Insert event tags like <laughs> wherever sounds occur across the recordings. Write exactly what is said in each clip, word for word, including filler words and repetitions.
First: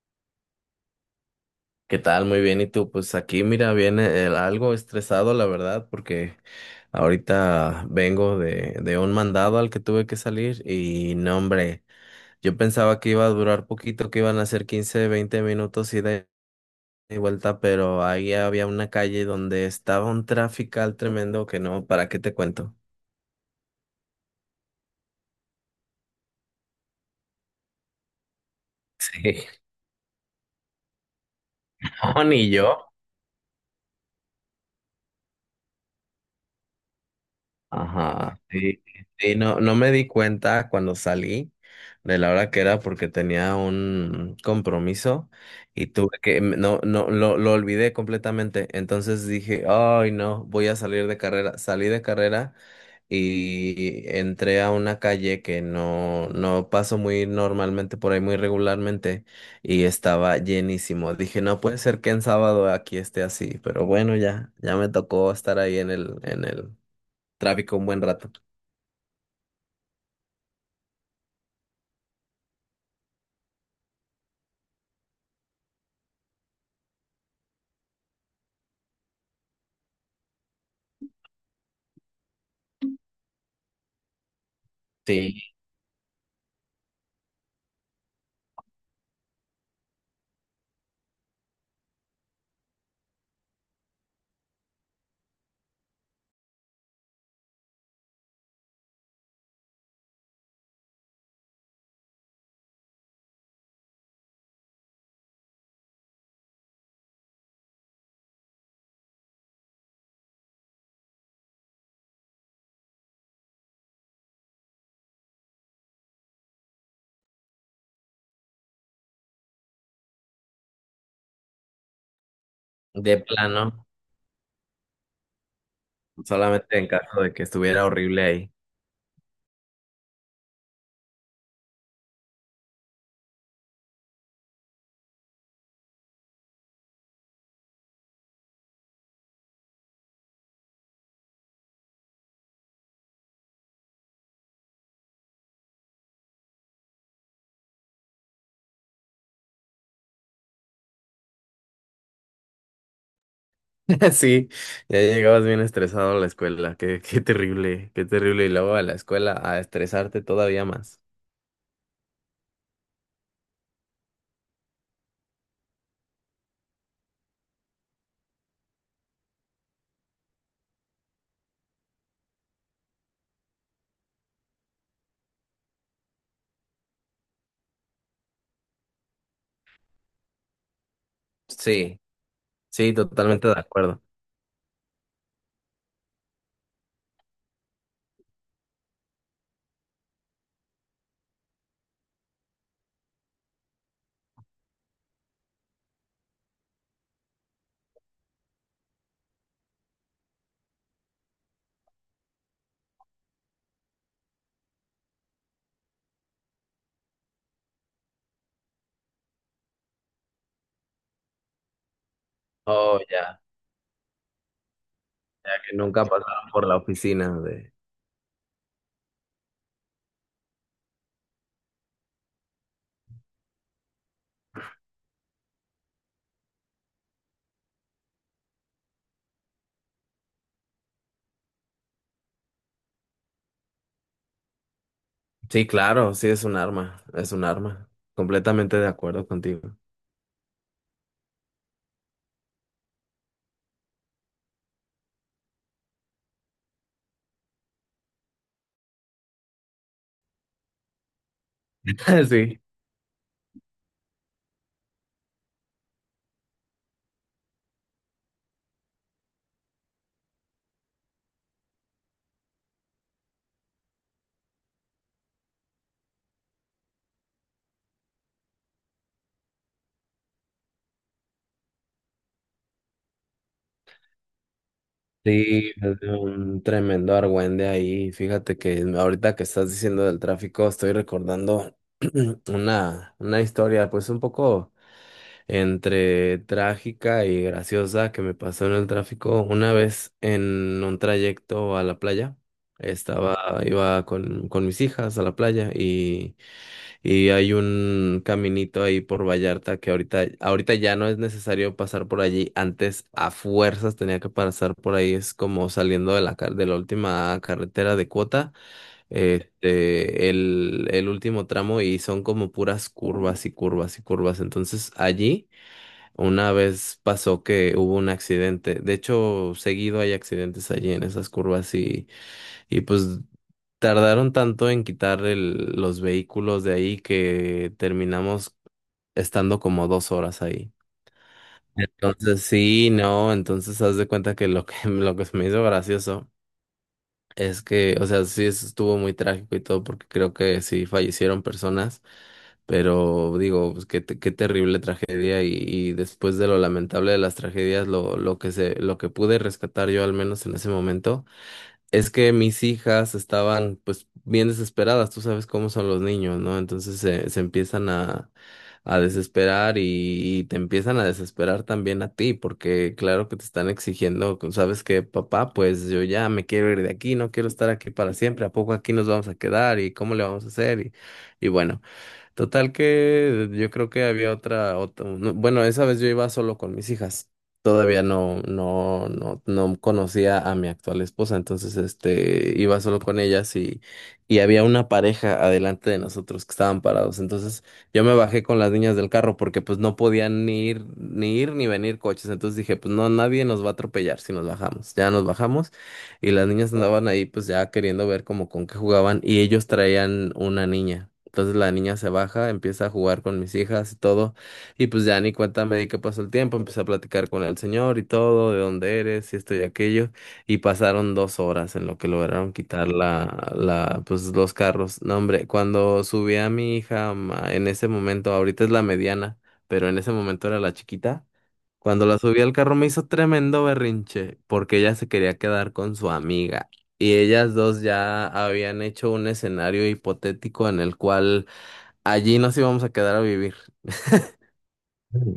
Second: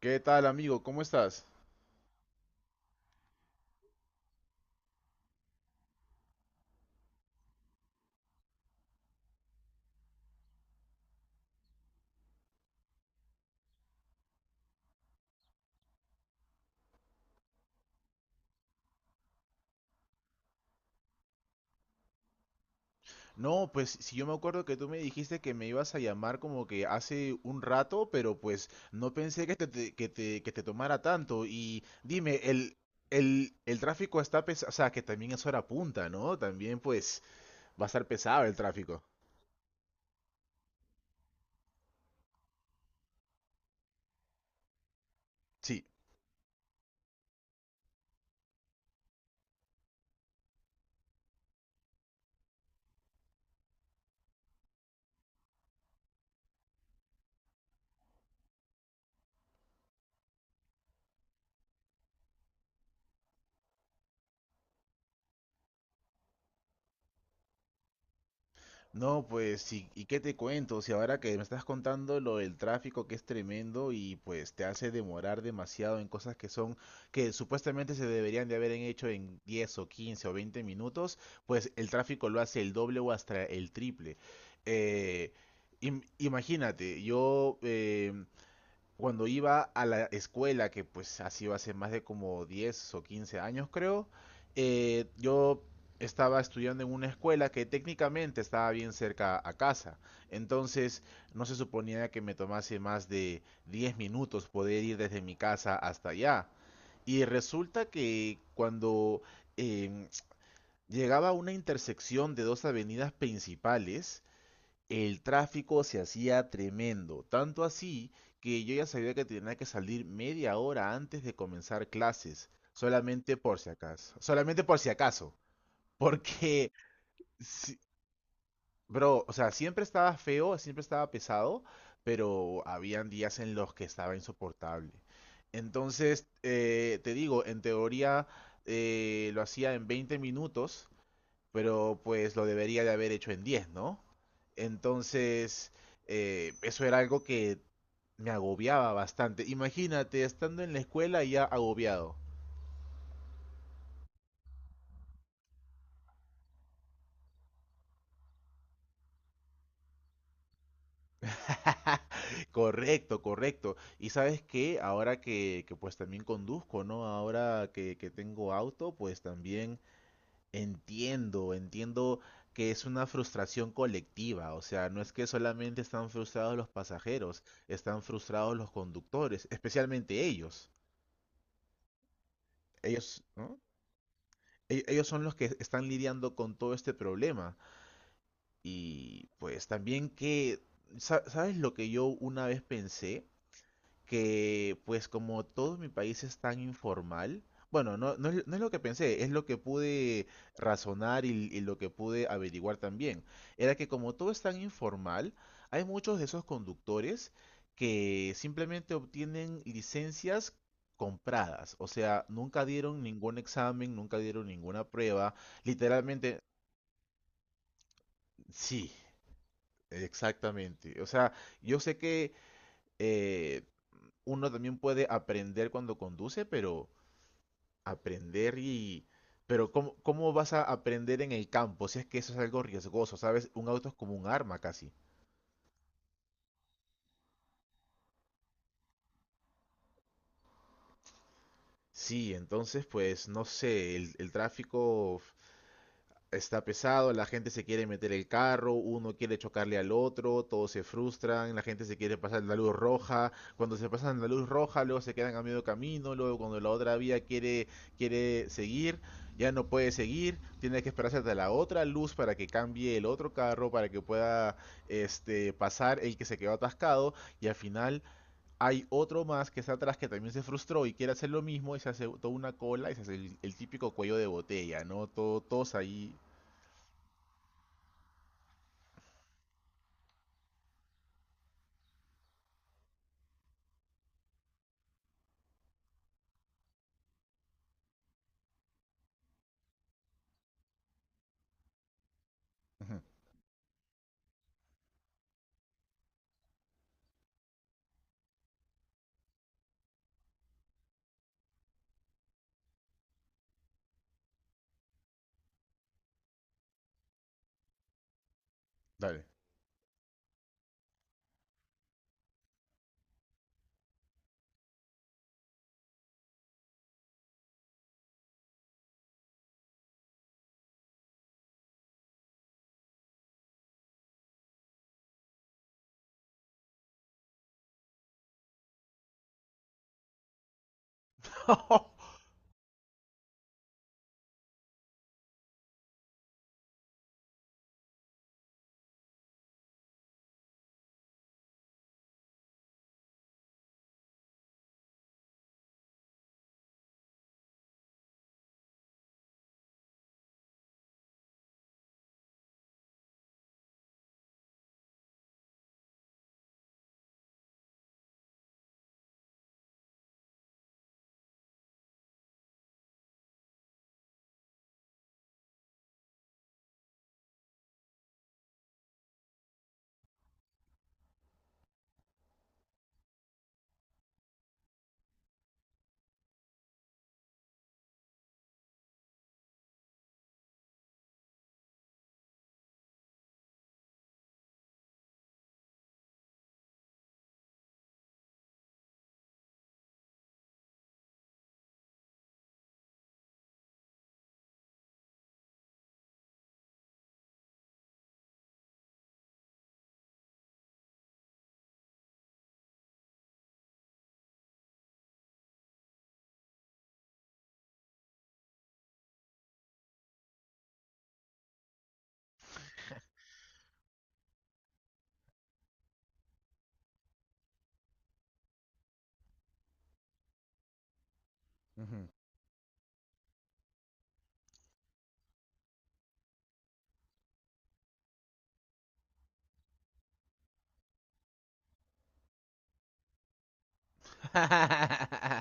¿Qué tal, amigo? ¿Cómo estás? ¿Qué tal? Muy bien. ¿Y tú? Pues aquí, mira, viene el- algo estresado, la verdad, porque ahorita vengo de, de un mandado al que tuve que salir y, no, hombre, yo pensaba que iba a durar poquito, que iban a ser quince, veinte minutos ida y vuelta, pero ahí había una calle donde estaba un trafical tremendo que, no, ¿para qué te cuento? <laughs> No, pues si yo me acuerdo que tú me dijiste que me ibas a llamar como que hace un rato, pero pues no pensé Sí, que te, te- que te, que te tomara tanto. Y no, dime, ni el, yo. el, el tráfico está pesado, o sea, que también es hora punta, ¿no? También pues va a estar Ajá, pesado el sí, tráfico. sí, no, no me di cuenta cuando salí de la hora que era porque tenía un compromiso Sí. y tuve que, m- no, no, lo, lo olvidé completamente. Entonces dije, ay, no, voy a salir de carrera. Salí de carrera y entré a una calle que no, no paso muy normalmente por ahí, muy regularmente, y estaba llenísimo. Dije, no puede ser que en sábado aquí esté así, pero bueno, ya, ya me tocó estar ahí en el, en el tráfico un buen rato. No, pues, ¿y, y qué te cuento? Si ahora que me estás contando lo del tráfico que es tremendo y pues te hace demorar demasiado en cosas que son, que supuestamente se deberían de haber hecho en diez o quince o veinte minutos, pues el tráfico lo hace el doble o hasta el triple. Eh, Sí, im- Imagínate, yo eh, cuando iba a la escuela, que pues ha sido hace más de como diez o quince años creo, eh, yo estaba estudiando en una escuela que técnicamente estaba bien cerca a casa. Entonces no se suponía que me tomase más de diez minutos poder ir desde mi casa hasta allá. Y resulta que cuando em, llegaba a una intersección de dos avenidas principales, el tráfico se hacía tremendo, tanto así que yo ya sabía que tenía que salir media hora antes de comenzar clases, de solamente por si plano, acaso, solamente por si acaso. <laughs> Porque solamente en caso de que sí, estuviera horrible ahí. bro, o sea, siempre estaba feo, siempre estaba pesado, pero habían días en los que estaba insoportable. Entonces, eh, te digo, en teoría eh, lo hacía en veinte minutos, pero pues lo debería de haber hecho en diez, ¿no? Entonces, eh, eso era algo que me agobiaba bastante. Imagínate, estando en la escuela ya agobiado. <laughs> Sí, ya llegabas bien estresado a la escuela. Qué, qué terrible, qué terrible. Y luego a la escuela a estresarte todavía más. <laughs> Correcto, correcto. Y sabes qué, ahora que, que pues también conduzco, ¿no? Ahora que, que tengo auto, pues también entiendo, entiendo que es una frustración colectiva, o sea, no es que solamente están frustrados los pasajeros, están frustrados los conductores, especialmente ellos. Sí, sí, Ellos, totalmente de ¿no? acuerdo. E- Ellos son los que están lidiando con todo este problema. Y pues también que, sa- ¿sabes lo que yo una vez pensé? Que pues como todo mi país es tan informal, bueno, no, no es, no es lo que pensé, es lo que pude razonar y, y lo que pude averiguar también. Era que como todo es tan informal, hay muchos de esos conductores que simplemente obtienen licencias compradas, o sea, nunca Oh, dieron ningún ya, examen, nunca dieron ninguna prueba, ya que nunca literalmente, pasaron por la oficina de... sí, exactamente. O sea, yo sé que eh, uno también puede aprender cuando conduce, pero aprender y. Pero ¿cómo, cómo vas a aprender en el campo? Si es que eso es algo riesgoso, ¿sabes? Un auto es como un arma casi. Sí, claro, sí, es un arma, es un arma. Completamente de acuerdo contigo. Sí, entonces pues no sé, el, el tráfico está pesado, la gente se quiere meter el carro, uno quiere chocarle al otro, todos se frustran, la gente se quiere <laughs> pasar la Sí. luz roja, cuando se pasan la luz roja, luego se quedan a medio camino, luego cuando la otra vía quiere, quiere seguir, ya no puede seguir, tiene que esperarse hasta la otra luz para que cambie el otro carro, para que pueda este, pasar el que se quedó atascado, y al final hay otro más que está atrás que también se frustró y quiere hacer lo mismo y se hace toda una cola y se hace el, el típico cuello de botella, ¿no? Todo, Sí, todos es de ahí. un tremendo argüende ahí. Fíjate que ahorita que estás diciendo del tráfico, estoy recordando <clears throat> una, una historia, pues un poco entre trágica y graciosa que me pasó en el tráfico. Una vez en un trayecto a la playa, Ujú. estaba, iba con, con mis hijas a la playa y y hay un caminito ahí por Vallarta que ahorita, ahorita ya no es necesario pasar por allí. Antes a fuerzas tenía que pasar por ahí. Es como saliendo de la, car- de la última carretera de cuota, Dale. este, el, el último tramo y son como puras curvas y curvas y curvas. Entonces allí una vez pasó que hubo un accidente. De hecho, seguido hay accidentes allí en esas curvas, y, y pues tardaron tanto en quitar el- los vehículos de ahí que terminamos estando como dos horas ahí. Entonces, sí, no, entonces haz de cuenta que lo que, <laughs> lo que se me hizo gracioso es que, o sea, sí, eso estuvo muy trágico y todo, porque creo que sí fallecieron personas, pero digo, pues, qué, te- qué terrible tragedia y, y después de lo lamentable de las tragedias, lo, lo que se, lo que pude rescatar yo al menos en ese momento es que mis hijas estaban pues bien desesperadas, tú sabes cómo son los niños, ¿no? Entonces se, se empiezan a, a desesperar, y, y te empiezan a desesperar también a ti, porque claro que te están exigiendo, ¿sabes qué, papá? Pues yo ya me quiero ir de aquí, no quiero estar aquí para siempre, ¿a poco aquí nos vamos a quedar? ¿Y cómo le vamos a hacer? Y, y bueno. Total que yo creo que había otra, otra, no, bueno, esa vez yo iba solo con mis hijas. Todavía no, no, no, no conocía a mi actual esposa, entonces este iba solo con ellas, y, y había una pareja adelante de nosotros que estaban parados. Entonces yo me bajé con las niñas del carro porque pues no podían ni ir, ni ir, ni venir coches. Entonces dije, pues no, nadie nos va a atropellar si nos bajamos. Ya nos bajamos y las niñas andaban ahí pues ya queriendo ver como con qué jugaban y ellos traían una niña. Entonces la niña se baja, empieza a jugar con mis hijas y todo, y pues ya ni cuenta me di que pasó el tiempo, empecé a platicar con el señor y todo, de dónde eres, y esto y aquello, y pasaron dos horas en lo que lograron quitar la, la, pues los carros. No, hombre, cuando subí a mi hija, ma- en ese momento, ahorita es la mediana, pero en ese momento era la chiquita, Ujú. cuando la subí al carro me hizo tremendo berrinche, porque ella se quería quedar con su amiga. Y ellas dos ya habían hecho un escenario hipotético en el cual allí nos íbamos a quedar a vivir.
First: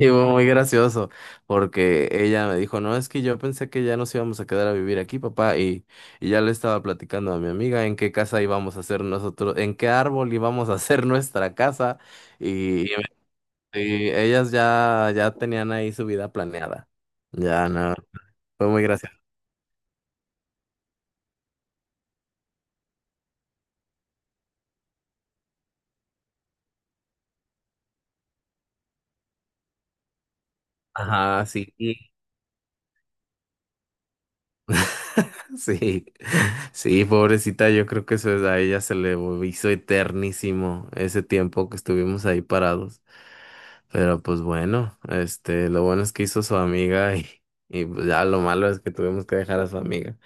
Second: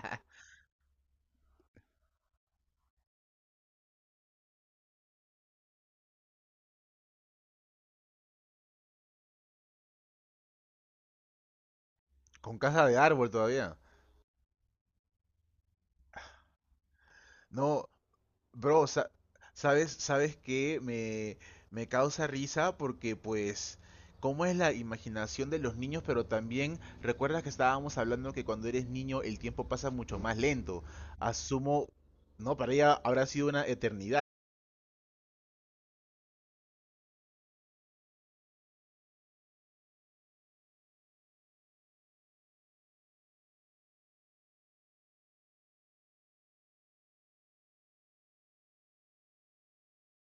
Y fue muy gracioso, porque ella me dijo, no, es que yo pensé que ya nos íbamos a quedar a vivir aquí, papá, y, y ya le estaba platicando a mi amiga en qué casa íbamos a hacer nosotros, en qué árbol íbamos a hacer <laughs> nuestra casa, Con casa y, y de árbol todavía. me- y ellas ya, ya tenían ahí su vida planeada. Ya, No, no, fue muy bro, sa- gracioso. ¿sabes, sabes qué? Me, me causa risa porque pues, ¿cómo es la imaginación de los niños? Pero también recuerdas que estábamos hablando que cuando eres niño el tiempo pasa mucho más lento. Ajá, sí. Asumo, no, para ella habrá sido una eternidad. <laughs> Sí, sí, pobrecita, yo creo que eso es- a ella se le hizo eternísimo ese tiempo que estuvimos ahí parados. Pero pues bueno, este, lo bueno es que hizo su amiga, y, y pues ya lo malo es que tuvimos que dejar a su amiga.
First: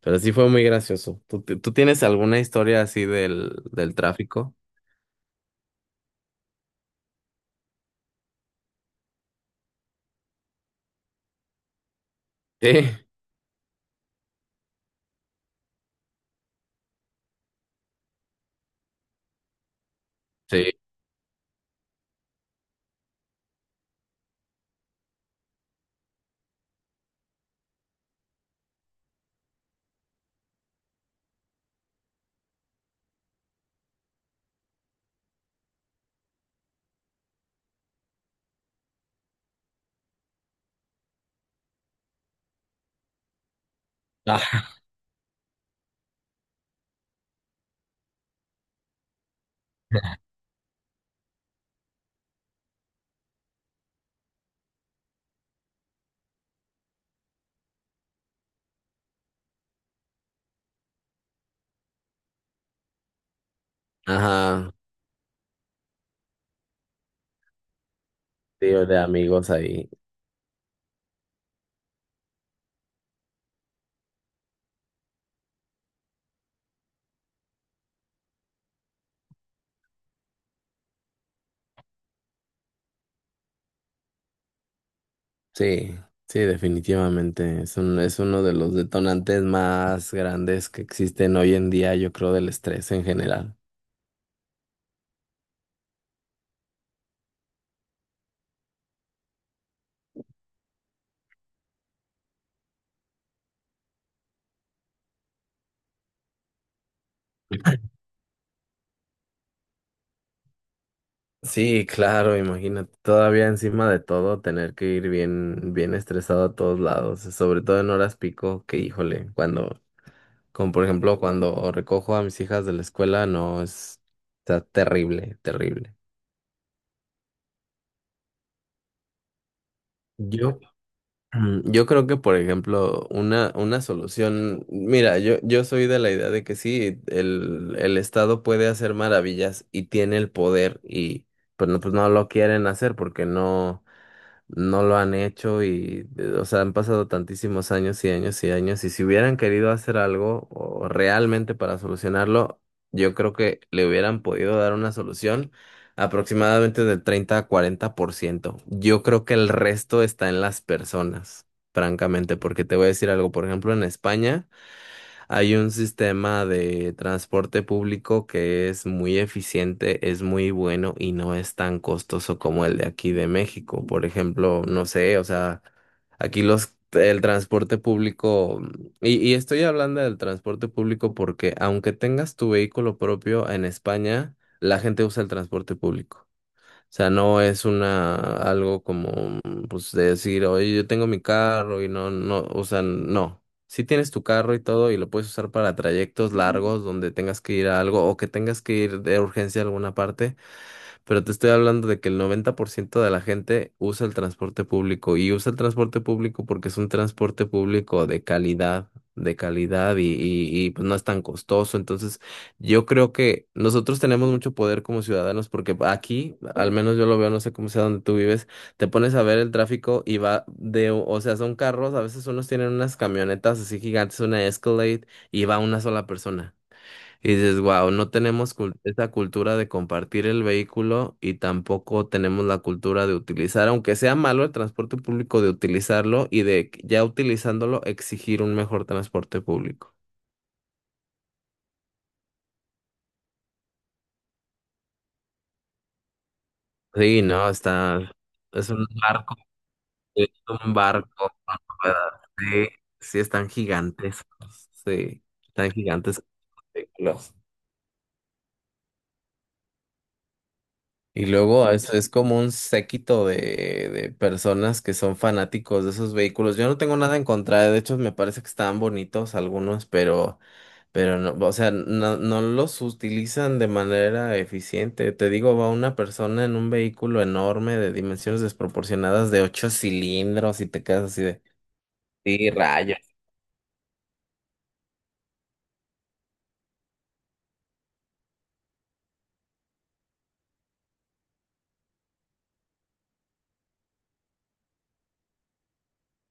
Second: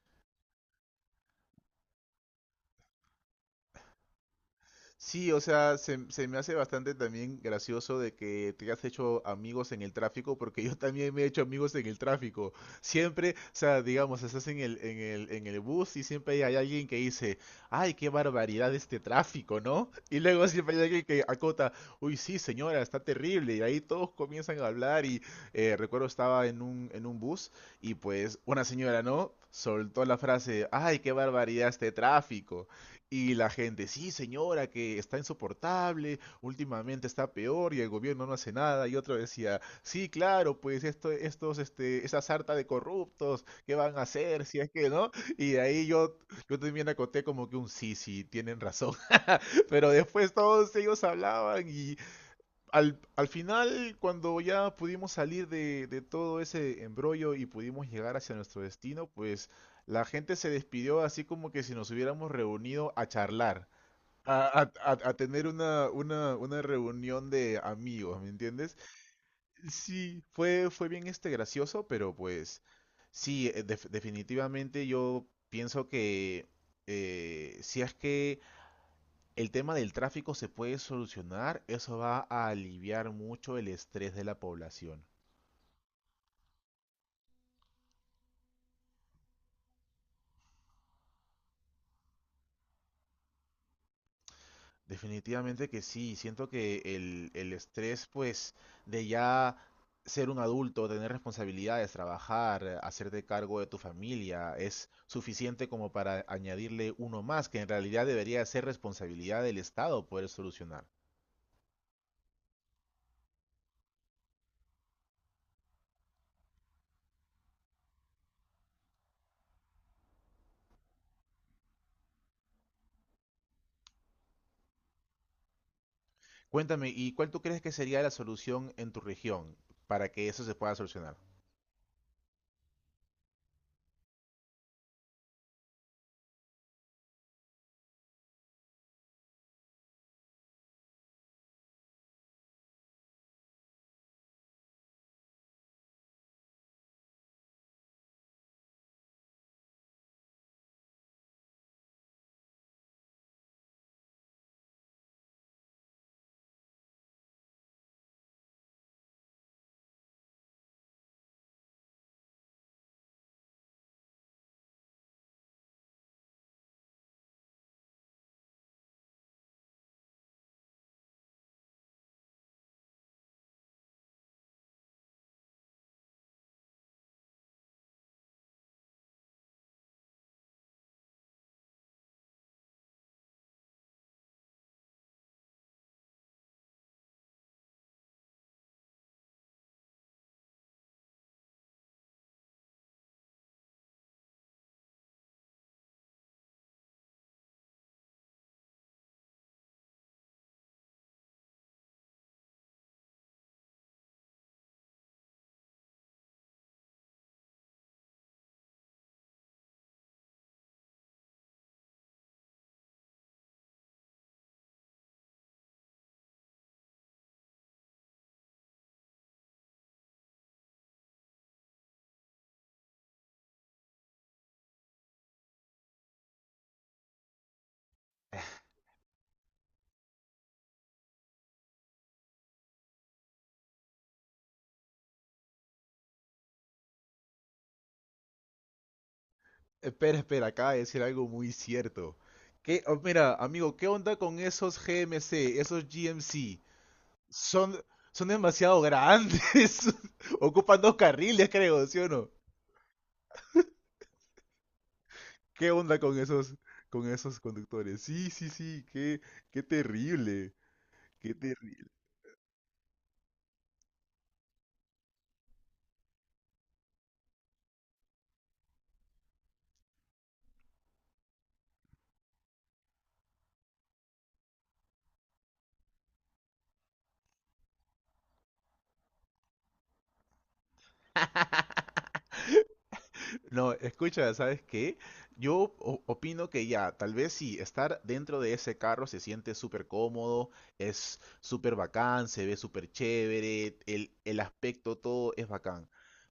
Pero sí fue muy gracioso. ¿Tú, ti- tú tienes alguna historia así del, del tráfico? Sí, o sea, se, se me hace bastante también gracioso de que te has hecho amigos en el tráfico, porque yo también me he hecho amigos en el tráfico. Sí, Siempre, o sea, digamos, estás en el, en el, en el bus y siempre hay alguien que dice, ay, qué barbaridad este tráfico, ¿no? Y luego sí. siempre hay alguien que acota, uy, sí, señora, está terrible. Y ahí todos comienzan a hablar y eh, recuerdo estaba en un, en un bus y pues una señora, ¿no? Soltó la frase, ay, qué barbaridad este tráfico. Y la gente, sí, señora, que está insoportable, últimamente está peor y el gobierno no hace nada. Y otro decía, sí, claro, pues esto, estos, este, esa sarta de corruptos, ¿qué van a hacer si es que no? Y de ahí yo, yo también acoté como que un sí, sí, tienen razón. <laughs> Pero después todos ellos hablaban y al, al final, cuando ya pudimos salir de, de todo ese embrollo y pudimos llegar hacia nuestro destino, pues la gente se despidió así como que si nos hubiéramos reunido a charlar a, Ajá, a- a- a tener una, una, una reunión de amigos, ¿me entiendes? tío, de amigos ahí. Sí, fue, fue bien este gracioso, pero pues sí, eh, def- definitivamente yo pienso que eh, si es que el tema del tráfico se puede solucionar, eso va a aliviar mucho el estrés de la población. Sí, sí, definitivamente. Es un- es uno de los detonantes más grandes que existen hoy en día, yo creo, del estrés en general. Definitivamente que sí, siento que el, el estrés, pues, de ya ser un adulto, tener responsabilidades, trabajar, eh, hacerte cargo de tu familia, es suficiente como para añadirle uno más, que en realidad debería ser responsabilidad del Estado poder solucionar. Sí, claro, imagínate, todavía encima de todo tener que ir bien, bien estresado a todos lados, sobre todo en horas pico, que híjole, cuando, como por ejemplo, cuando recojo a mis hijas de la escuela, no es, está terrible, terrible. Cuéntame, ¿y cuál tú crees que sería la solución en tu región para que eso se Yo pueda solucionar? Mm, Yo creo que, por ejemplo, una, una solución, mira, yo, yo soy de la idea de que sí, el, el Estado puede hacer maravillas y tiene el poder y pues no, pues no lo quieren hacer porque no no lo han hecho y, eh, o sea, han pasado tantísimos años y años y años, y si hubieran querido hacer algo o realmente para solucionarlo, yo creo que le hubieran podido dar una solución aproximadamente del treinta a cuarenta por ciento. Yo creo que el resto está en las personas, francamente, porque te voy a decir algo, por ejemplo, en España. Hay un sistema de transporte público que es muy eficiente, es muy bueno y no es tan costoso como el de aquí de México. Por ejemplo, no sé, o sea, aquí los el transporte público, y, y estoy hablando del transporte público porque aunque tengas tu vehículo propio en España, la gente usa el transporte público, sea, no es una algo como, pues, de decir, oye, yo tengo mi carro y no, no, o sea, no. Si tienes tu carro y todo y lo puedes usar para trayectos largos donde tengas que ir a algo o que tengas que ir de urgencia a alguna parte, pero te estoy hablando de que el noventa por ciento de la gente usa el transporte público y usa el transporte público porque es un transporte público de calidad, de calidad, y, y, y, pues no es tan costoso. Entonces, yo creo que nosotros tenemos mucho poder como ciudadanos porque aquí, al menos yo lo veo, no sé cómo sea donde tú vives, te pones a ver el tráfico y va de, o sea, son carros, a veces unos tienen unas camionetas así gigantes, una Escalade, y va una sola persona. Y dices, wow, no tenemos <laughs> cul- esa cultura de compartir el vehículo y tampoco tenemos la cultura de utilizar, aunque sea malo el transporte público, de utilizarlo y de que ya utilizándolo exigir un mejor transporte público. Espera, espera, acaba de decir algo muy cierto. ¿Qué? Oh, mira, amigo, ¿qué onda con esos G M C, esos G M C? Sí, no, Son, está, son es demasiado un barco, grandes. es <laughs> un Ocupan dos barco carriles, con creo, ¿sí o ruedas, no? sí, sí están gigantes, sí, ¿Qué están onda con gigantes. esos, con esos conductores? Sí, sí, sí, qué, qué terrible, Y qué luego es, terrible. es como un séquito de, de personas que son fanáticos de esos vehículos. Yo no tengo nada en contra, de hecho me parece que están bonitos algunos, pero, pero no, o sea, no, no los utilizan de manera eficiente. Te digo, va una persona en un vehículo enorme de dimensiones desproporcionadas de ocho cilindros y te quedas así de, <laughs> sí, rayos, No, escucha, ¿sabes qué? Yo o- opino que ya, tal vez sí, estar dentro de ese carro se siente súper cómodo, es súper bacán, se ve súper chévere, el, el aspecto todo es bacán.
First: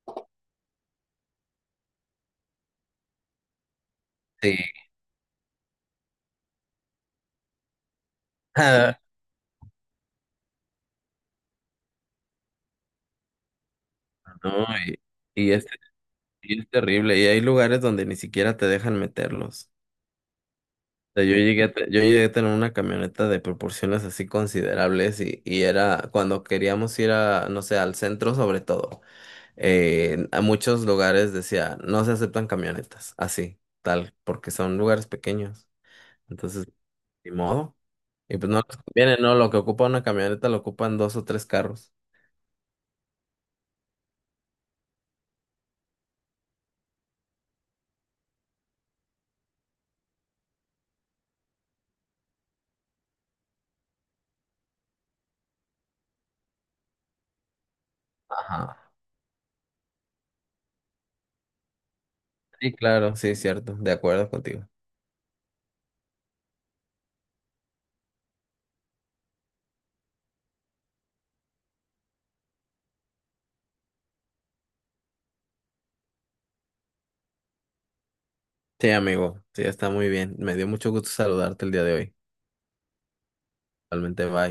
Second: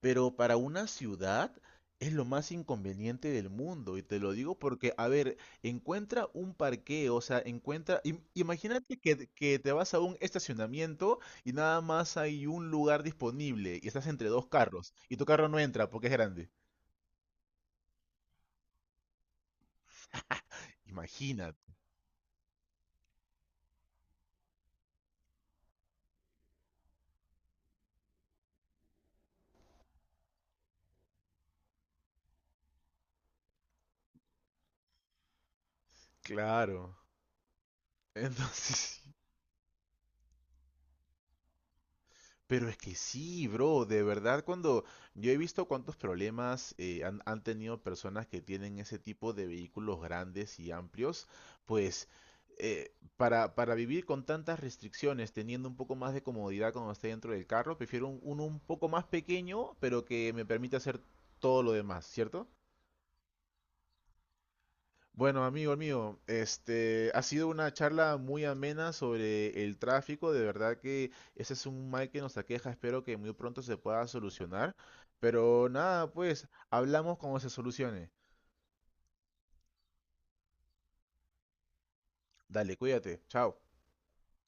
Pero para una ciudad es lo más inconveniente del mundo, y te lo sí. digo porque, a ver, encuentra un parqueo, o sea, encuentra, im- imagínate <laughs> que, que, te vas a un estacionamiento y nada más hay un lugar disponible y estás entre dos No, carros y, y tu carro y no es, entra porque es grande. y es terrible. Y hay lugares donde ni siquiera te dejan meterlos. <laughs> Sea, yo Imagina, llegué a, te- yo llegué a tener una camioneta de proporciones así considerables, y, y era cuando queríamos ir a, no sé, al centro sobre todo, eh, a muchos lugares decía, no se aceptan camionetas, así, tal, porque son lugares pequeños. Entonces, claro. ni modo. Y pues no les Entonces, <laughs> conviene, no, lo que ocupa una camioneta lo ocupan dos o tres carros. pero es que sí, bro, de verdad cuando yo he visto cuántos problemas eh, han, han tenido personas que tienen ese tipo de vehículos grandes y amplios, pues eh, para, para vivir con tantas restricciones, teniendo un poco más de comodidad cuando esté dentro del carro, prefiero un- uno un Ajá. poco más pequeño, pero que me permita hacer todo lo demás, ¿cierto? Sí, claro, sí, cierto, de acuerdo contigo. Bueno, amigo mío, este ha sido una charla muy amena sobre el tráfico. De verdad que ese es un mal que nos aqueja. Espero que muy pronto se pueda solucionar. Pero nada, pues hablamos cuando se solucione. Sí, amigo, sí, está muy bien. Me dio mucho gusto saludarte el día de hoy. Dale, cuídate. Chao. Realmente, bye.